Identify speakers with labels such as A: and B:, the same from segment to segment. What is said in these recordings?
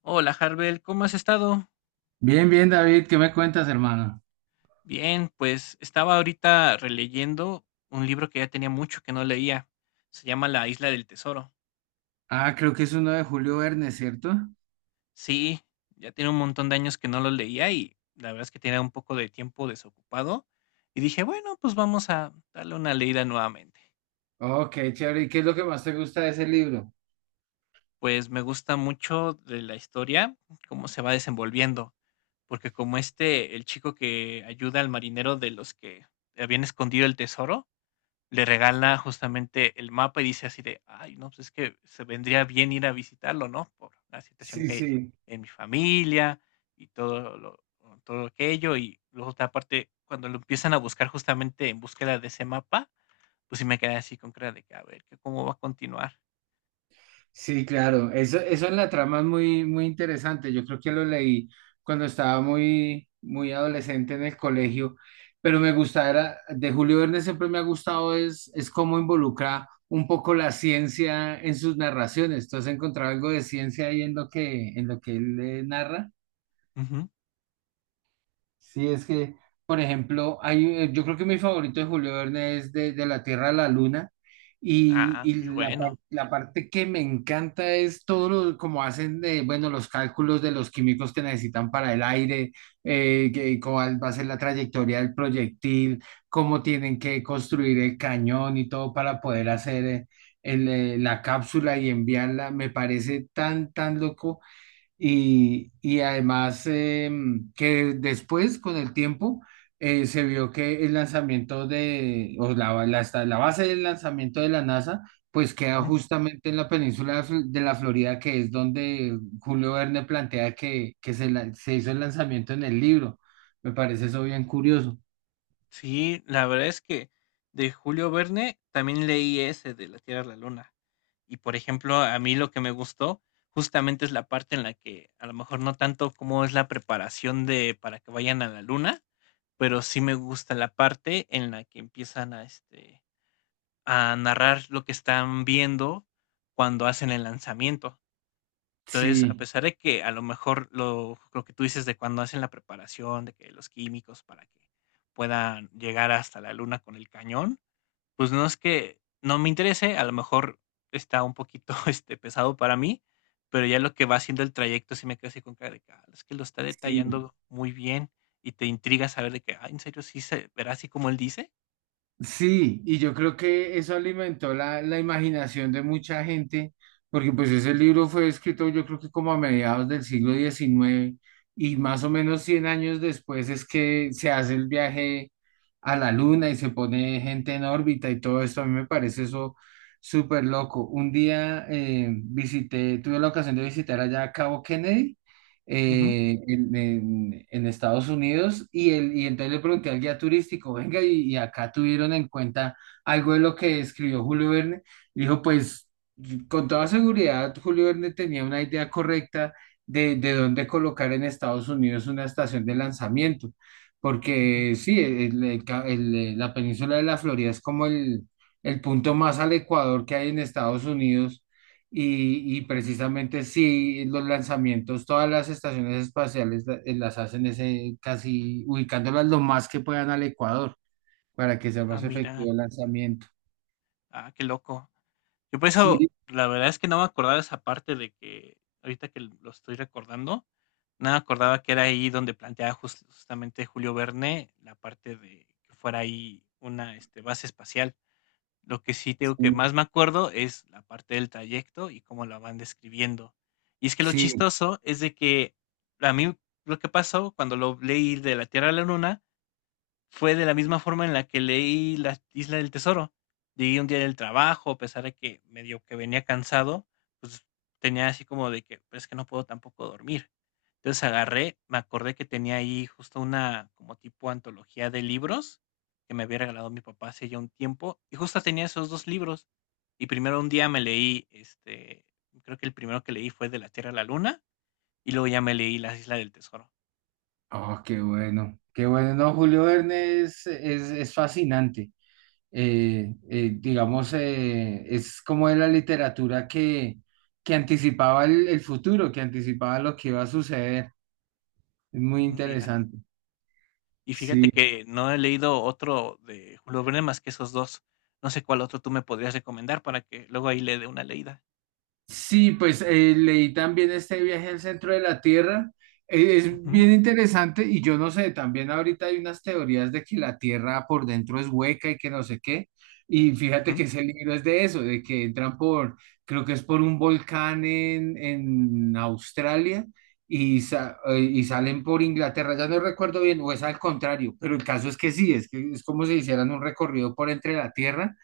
A: Hola, Harbel, ¿cómo has estado?
B: Bien, bien, David, ¿qué me cuentas, hermano?
A: Bien, pues estaba ahorita releyendo un libro que ya tenía mucho que no leía. Se llama La Isla del Tesoro.
B: Ah, creo que es uno de Julio Verne, ¿cierto?
A: Sí, ya tiene un montón de años que no lo leía y la verdad es que tenía un poco de tiempo desocupado. Y dije, bueno, pues vamos a darle una leída nuevamente.
B: Oh, qué chévere. ¿Y qué es lo que más te gusta de ese libro?
A: Pues me gusta mucho de la historia, cómo se va desenvolviendo, porque como este, el chico que ayuda al marinero de los que habían escondido el tesoro, le regala justamente el mapa y dice así de: "Ay, no, pues es que se vendría bien ir a visitarlo, ¿no? Por la situación
B: Sí,
A: que hay
B: sí,
A: en mi familia y todo aquello", y luego otra parte, cuando lo empiezan a buscar justamente en búsqueda de ese mapa, pues sí me quedé así con cara de que, a ver, que cómo va a continuar.
B: sí, claro. Eso en la trama es muy, muy interesante. Yo creo que lo leí cuando estaba muy, muy adolescente en el colegio, pero me gustaba, de Julio Verne siempre me ha gustado es cómo involucra un poco la ciencia en sus narraciones. ¿Tú has encontrado algo de ciencia ahí en lo que él narra?
A: Ujú.
B: Sí, es que, por ejemplo, hay, yo creo que mi favorito de Julio Verne es de La Tierra a la Luna y,
A: Ah,
B: y
A: muy bueno.
B: la parte que me encanta es todo lo, como hacen de, bueno, los cálculos de los químicos que necesitan para el aire, cuál va a ser la trayectoria del proyectil, cómo tienen que construir el cañón y todo para poder hacer la cápsula y enviarla. Me parece tan, tan loco y además que después, con el tiempo, se vio que el lanzamiento o la base del lanzamiento de la NASA, pues queda justamente en la península de la Florida, que es donde Julio Verne plantea que se hizo el lanzamiento en el libro. Me parece eso bien curioso.
A: Sí, la verdad es que de Julio Verne también leí ese de La Tierra a la Luna. Y por ejemplo, a mí lo que me gustó justamente es la parte en la que a lo mejor no tanto como es la preparación de para que vayan a la luna, pero sí me gusta la parte en la que empiezan a narrar lo que están viendo cuando hacen el lanzamiento. Entonces, a
B: Sí.
A: pesar de que a lo mejor lo que tú dices de cuando hacen la preparación, de que los químicos para que puedan llegar hasta la luna con el cañón, pues no es que no me interese, a lo mejor está un poquito, pesado para mí, pero ya lo que va haciendo el trayecto sí me quedo así con cara de que, ah, es que lo está
B: Sí.
A: detallando muy bien y te intriga saber de que, ah, ¿en serio sí se verá así como él dice?
B: Sí, y yo creo que eso alimentó la imaginación de mucha gente, porque pues ese libro fue escrito yo creo que como a mediados del siglo XIX y más o menos 100 años después es que se hace el viaje a la luna y se pone gente en órbita y todo esto. A mí me parece eso súper loco. Un día visité, tuve la ocasión de visitar allá a Cabo Kennedy
A: Ujú,
B: en Estados Unidos y entonces le pregunté al guía turístico, venga, y acá tuvieron en cuenta algo de lo que escribió Julio Verne. Dijo, pues con toda seguridad, Julio Verne tenía una idea correcta de dónde colocar en Estados Unidos una estación de lanzamiento,
A: ujú.
B: porque sí, la península de la Florida es como el punto más al Ecuador que hay en Estados Unidos y precisamente sí los lanzamientos, todas las estaciones espaciales las hacen ese, casi ubicándolas lo más que puedan al Ecuador para que sea
A: Ah,
B: más
A: mira,
B: efectivo el lanzamiento.
A: ah, qué loco. Yo por eso,
B: Sí,
A: la verdad es que no me acordaba de esa parte de que, ahorita que lo estoy recordando, no me acordaba que era ahí donde planteaba justamente Julio Verne la parte de que fuera ahí una base espacial. Lo que sí tengo que más
B: sí,
A: me acuerdo es la parte del trayecto y cómo la van describiendo. Y es que lo
B: sí.
A: chistoso es de que a mí lo que pasó cuando lo leí de la Tierra a la Luna fue de la misma forma en la que leí La Isla del Tesoro. Llegué un día del trabajo, a pesar de que medio que venía cansado, pues tenía así como de que, pues es que no puedo tampoco dormir. Entonces agarré, me acordé que tenía ahí justo una como tipo antología de libros que me había regalado mi papá hace ya un tiempo, y justo tenía esos dos libros. Y primero un día me leí, este, creo que el primero que leí fue De la Tierra a la Luna, y luego ya me leí Las Islas del Tesoro.
B: Oh, qué bueno, qué bueno. No, Julio Verne es fascinante. Digamos, es como de la literatura que anticipaba el futuro, que anticipaba lo que iba a suceder. Es muy
A: Mira.
B: interesante.
A: Y fíjate
B: Sí.
A: que no he leído otro de Julio Verne más que esos dos. No sé cuál otro tú me podrías recomendar para que luego ahí le dé una leída.
B: Sí, pues leí también este viaje al centro de la Tierra. Es
A: Ujú,
B: bien interesante y yo no sé, también ahorita hay unas teorías de que la Tierra por dentro es hueca y que no sé qué. Y fíjate
A: ujú.
B: que ese libro es de eso, de que entran creo que es por un volcán en Australia y salen por Inglaterra. Ya no recuerdo bien, o es al contrario, pero el caso es que sí, es que es como si hicieran un recorrido por entre la Tierra.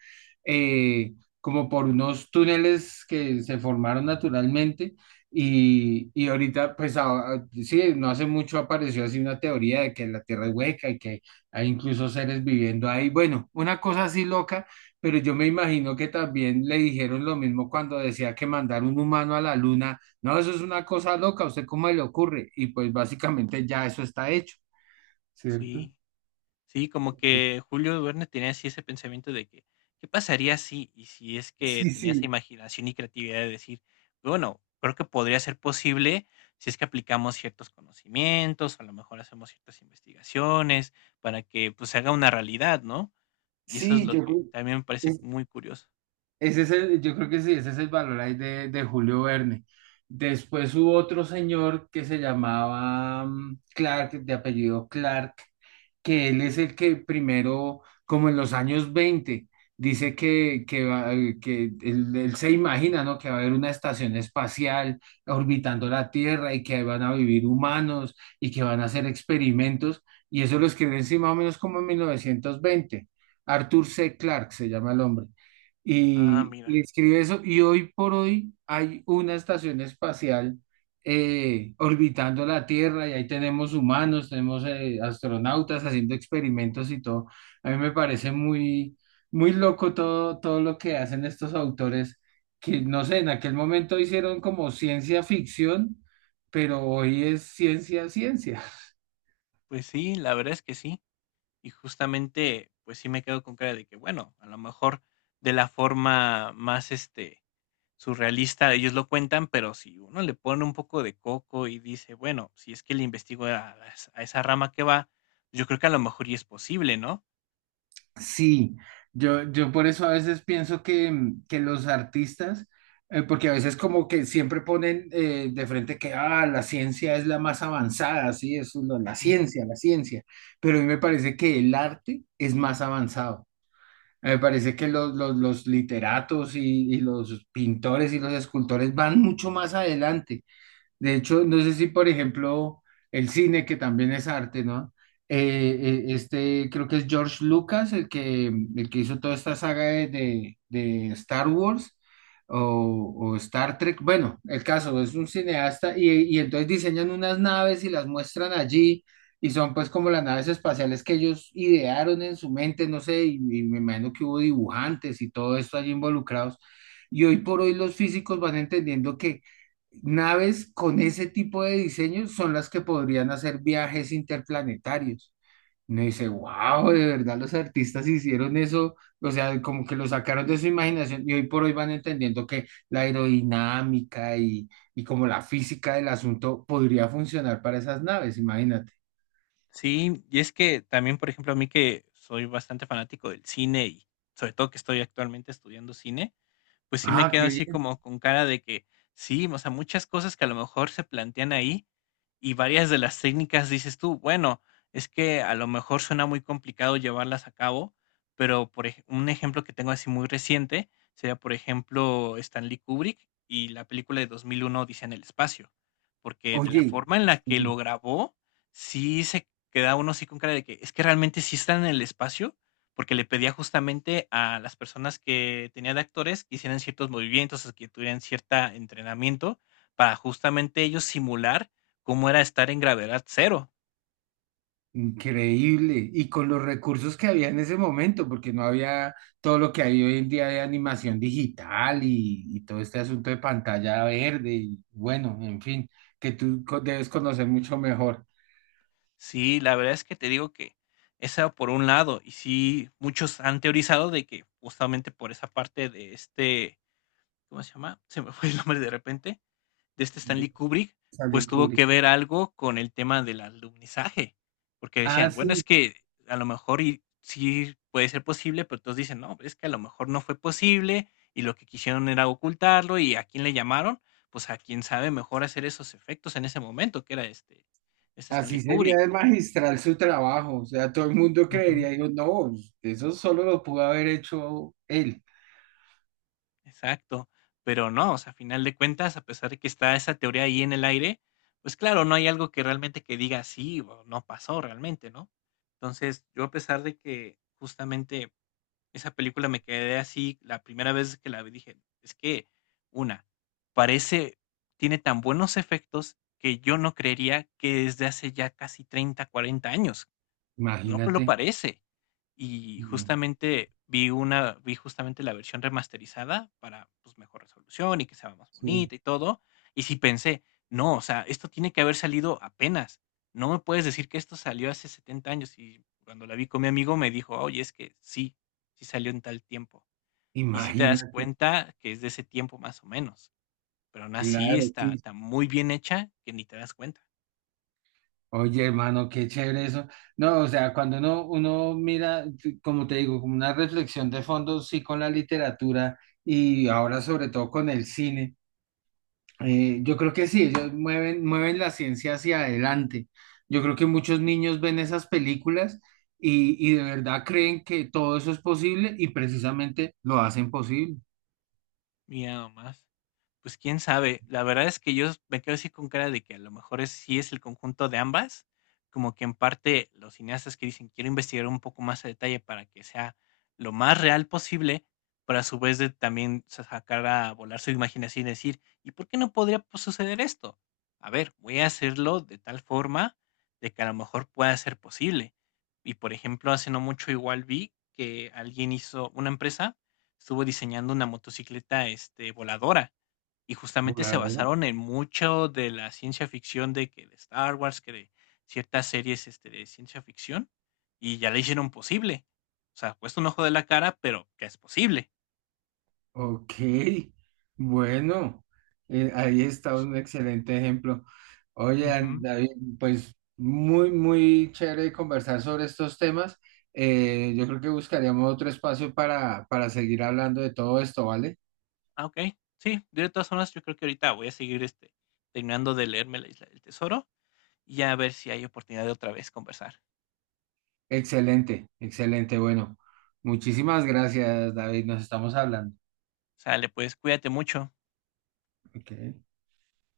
B: eh, Como por unos túneles que se formaron naturalmente y ahorita, pues sí, no hace mucho apareció así una teoría de que la Tierra es hueca y que hay incluso seres viviendo ahí. Bueno, una cosa así loca, pero yo me imagino que también le dijeron lo mismo cuando decía que mandar un humano a la luna, no, eso es una cosa loca, ¿a usted cómo le ocurre? Y pues básicamente ya eso está hecho, ¿cierto?
A: Sí, sí, como que Julio Verne tenía así ese pensamiento de que, ¿qué pasaría si? Y si es que
B: Sí,
A: tenía esa
B: sí,
A: imaginación y creatividad de decir, bueno, creo que podría ser posible si es que aplicamos ciertos conocimientos, a lo mejor hacemos ciertas investigaciones para que pues se haga una realidad, ¿no? Y eso es
B: sí,
A: lo
B: yo
A: que
B: creo.
A: también me parece muy curioso.
B: Ese es el, yo creo que sí, ese es el valor ahí de Julio Verne. Después hubo otro señor que se llamaba Clark, de apellido Clark, que él es el que primero, como en los años 20 dice que él se imagina, ¿no? Que va a haber una estación espacial orbitando la Tierra y que ahí van a vivir humanos y que van a hacer experimentos. Y eso lo escribe encima más o menos como en 1920. Arthur C. Clarke se llama el hombre
A: Ah,
B: y
A: mira.
B: escribe eso. Y hoy por hoy hay una estación espacial orbitando la Tierra y ahí tenemos humanos, tenemos astronautas haciendo experimentos y todo. A mí me parece muy, muy loco todo, todo lo que hacen estos autores que, no sé, en aquel momento hicieron como ciencia ficción, pero hoy es ciencia, ciencia.
A: Pues sí, la verdad es que sí. Y justamente, pues sí me quedo con cara de que, bueno, a lo mejor de la forma más surrealista ellos lo cuentan, pero si uno le pone un poco de coco y dice, bueno, si es que le investigo a esa rama que va, yo creo que a lo mejor y es posible, ¿no?
B: Sí, yo por eso a veces pienso que, que los artistas, porque a veces como que siempre ponen de frente que la ciencia es la más avanzada, sí, eso es
A: Ujú.
B: la ciencia, pero a mí me parece que el arte es más avanzado. Me parece que los literatos y los pintores y los escultores van mucho más adelante. De hecho, no sé si, por ejemplo, el cine, que también es arte, ¿no? Creo que es George Lucas, el que hizo toda esta saga de Star Wars o Star Trek. Bueno, el caso es un cineasta y entonces diseñan unas naves y las muestran allí y son pues como las naves espaciales que ellos idearon en su mente, no sé, y me imagino que hubo dibujantes y todo esto allí involucrados. Y hoy por hoy los físicos van entendiendo que naves con ese tipo de diseño son las que podrían hacer viajes interplanetarios. Uno dice, wow, de verdad los artistas hicieron eso, o sea, como que lo sacaron de su imaginación y hoy por hoy van entendiendo que la aerodinámica y como la física del asunto podría funcionar para esas naves, imagínate.
A: Sí, y es que también, por ejemplo, a mí que soy bastante fanático del cine y sobre todo que estoy actualmente estudiando cine, pues sí me
B: Ah,
A: quedo
B: qué
A: así
B: bien.
A: como con cara de que sí, o sea, muchas cosas que a lo mejor se plantean ahí y varias de las técnicas dices tú, bueno, es que a lo mejor suena muy complicado llevarlas a cabo, pero por un ejemplo que tengo así muy reciente sería, por ejemplo, Stanley Kubrick y la película de 2001 Odisea en el espacio, porque de la
B: Oye,
A: forma en la que lo grabó, sí se queda uno así con cara de que es que realmente sí están en el espacio porque le pedía justamente a las personas que tenía de actores que hicieran ciertos movimientos, o que tuvieran cierto entrenamiento para justamente ellos simular cómo era estar en gravedad cero.
B: increíble. Y con los recursos que había en ese momento, porque no había todo lo que hay hoy en día de animación digital y todo este asunto de pantalla verde. Y bueno, en fin, que tú debes conocer mucho mejor
A: Sí, la verdad es que te digo que esa por un lado, y sí, muchos han teorizado de que justamente por esa parte de este, ¿cómo se llama? Se me fue el nombre de repente, de este
B: de
A: Stanley Kubrick,
B: Stanley
A: pues tuvo
B: Kubrick.
A: que ver algo con el tema del alumnizaje, porque
B: Ah,
A: decían, bueno, es
B: sí,
A: que a lo mejor y, sí puede ser posible, pero todos dicen, no, es que a lo mejor no fue posible y lo que quisieron era ocultarlo y a quién le llamaron, pues a quien sabe mejor hacer esos efectos en ese momento, que era este, este
B: así
A: Stanley
B: sería
A: Kubrick.
B: de magistral su trabajo. O sea, todo el mundo
A: Ujú.
B: creería, digo, no, pues, eso solo lo pudo haber hecho él.
A: Exacto, pero no, o sea, a final de cuentas, a pesar de que está esa teoría ahí en el aire, pues claro, no hay algo que realmente que diga sí o no pasó realmente, ¿no? Entonces, yo a pesar de que justamente esa película me quedé así la primera vez que la vi, dije, es que una, parece, tiene tan buenos efectos que yo no creería que desde hace ya casi 30, 40 años, no pues lo
B: Imagínate.
A: parece. Y
B: No,
A: justamente vi justamente la versión remasterizada para, pues, mejor resolución y que sea más
B: sí,
A: bonita y todo. Y sí pensé: "No, o sea, esto tiene que haber salido apenas. No me puedes decir que esto salió hace 70 años". Y cuando la vi con mi amigo me dijo: "Oye, es que sí, sí salió en tal tiempo". Y sí te das
B: imagínate.
A: cuenta que es de ese tiempo más o menos, pero aún así
B: Claro,
A: está
B: sí.
A: está muy bien hecha que ni te das cuenta.
B: Oye, hermano, qué chévere eso. No, o sea, cuando uno mira, como te digo, como una reflexión de fondo, sí, con la literatura y ahora sobre todo con el cine, yo creo que sí, ellos mueven la ciencia hacia adelante. Yo creo que muchos niños ven esas películas y de verdad creen que todo eso es posible y precisamente lo hacen posible.
A: Mira nomás. Pues quién sabe. La verdad es que yo me quedo así con cara de que a lo mejor es, sí es el conjunto de ambas, como que en parte los cineastas que dicen quiero investigar un poco más a detalle para que sea lo más real posible, pero a su vez de también sacar a volar su imaginación y decir, ¿y por qué no podría pues, suceder esto? A ver, voy a hacerlo de tal forma de que a lo mejor pueda ser posible. Y por ejemplo, hace no mucho igual vi que alguien hizo, una empresa estuvo diseñando una motocicleta voladora y justamente se
B: Voladora.
A: basaron en mucho de la ciencia ficción de que de Star Wars, que de ciertas series, este, de ciencia ficción, y ya le hicieron posible. O sea, cuesta un ojo de la cara, pero ya es posible.
B: Ok, bueno, ahí está un excelente ejemplo. Oye,
A: Ujú.
B: David, pues muy, muy chévere conversar sobre estos temas. Yo creo que buscaríamos otro espacio para seguir hablando de todo esto, ¿vale?
A: Ah, okey. Sí, de todas formas, yo creo que ahorita voy a seguir, este, terminando de leerme La Isla del Tesoro, y ya a ver si hay oportunidad de otra vez conversar.
B: Excelente, excelente. Bueno, muchísimas gracias, David. Nos estamos hablando.
A: Sale, pues, cuídate mucho.
B: Ok.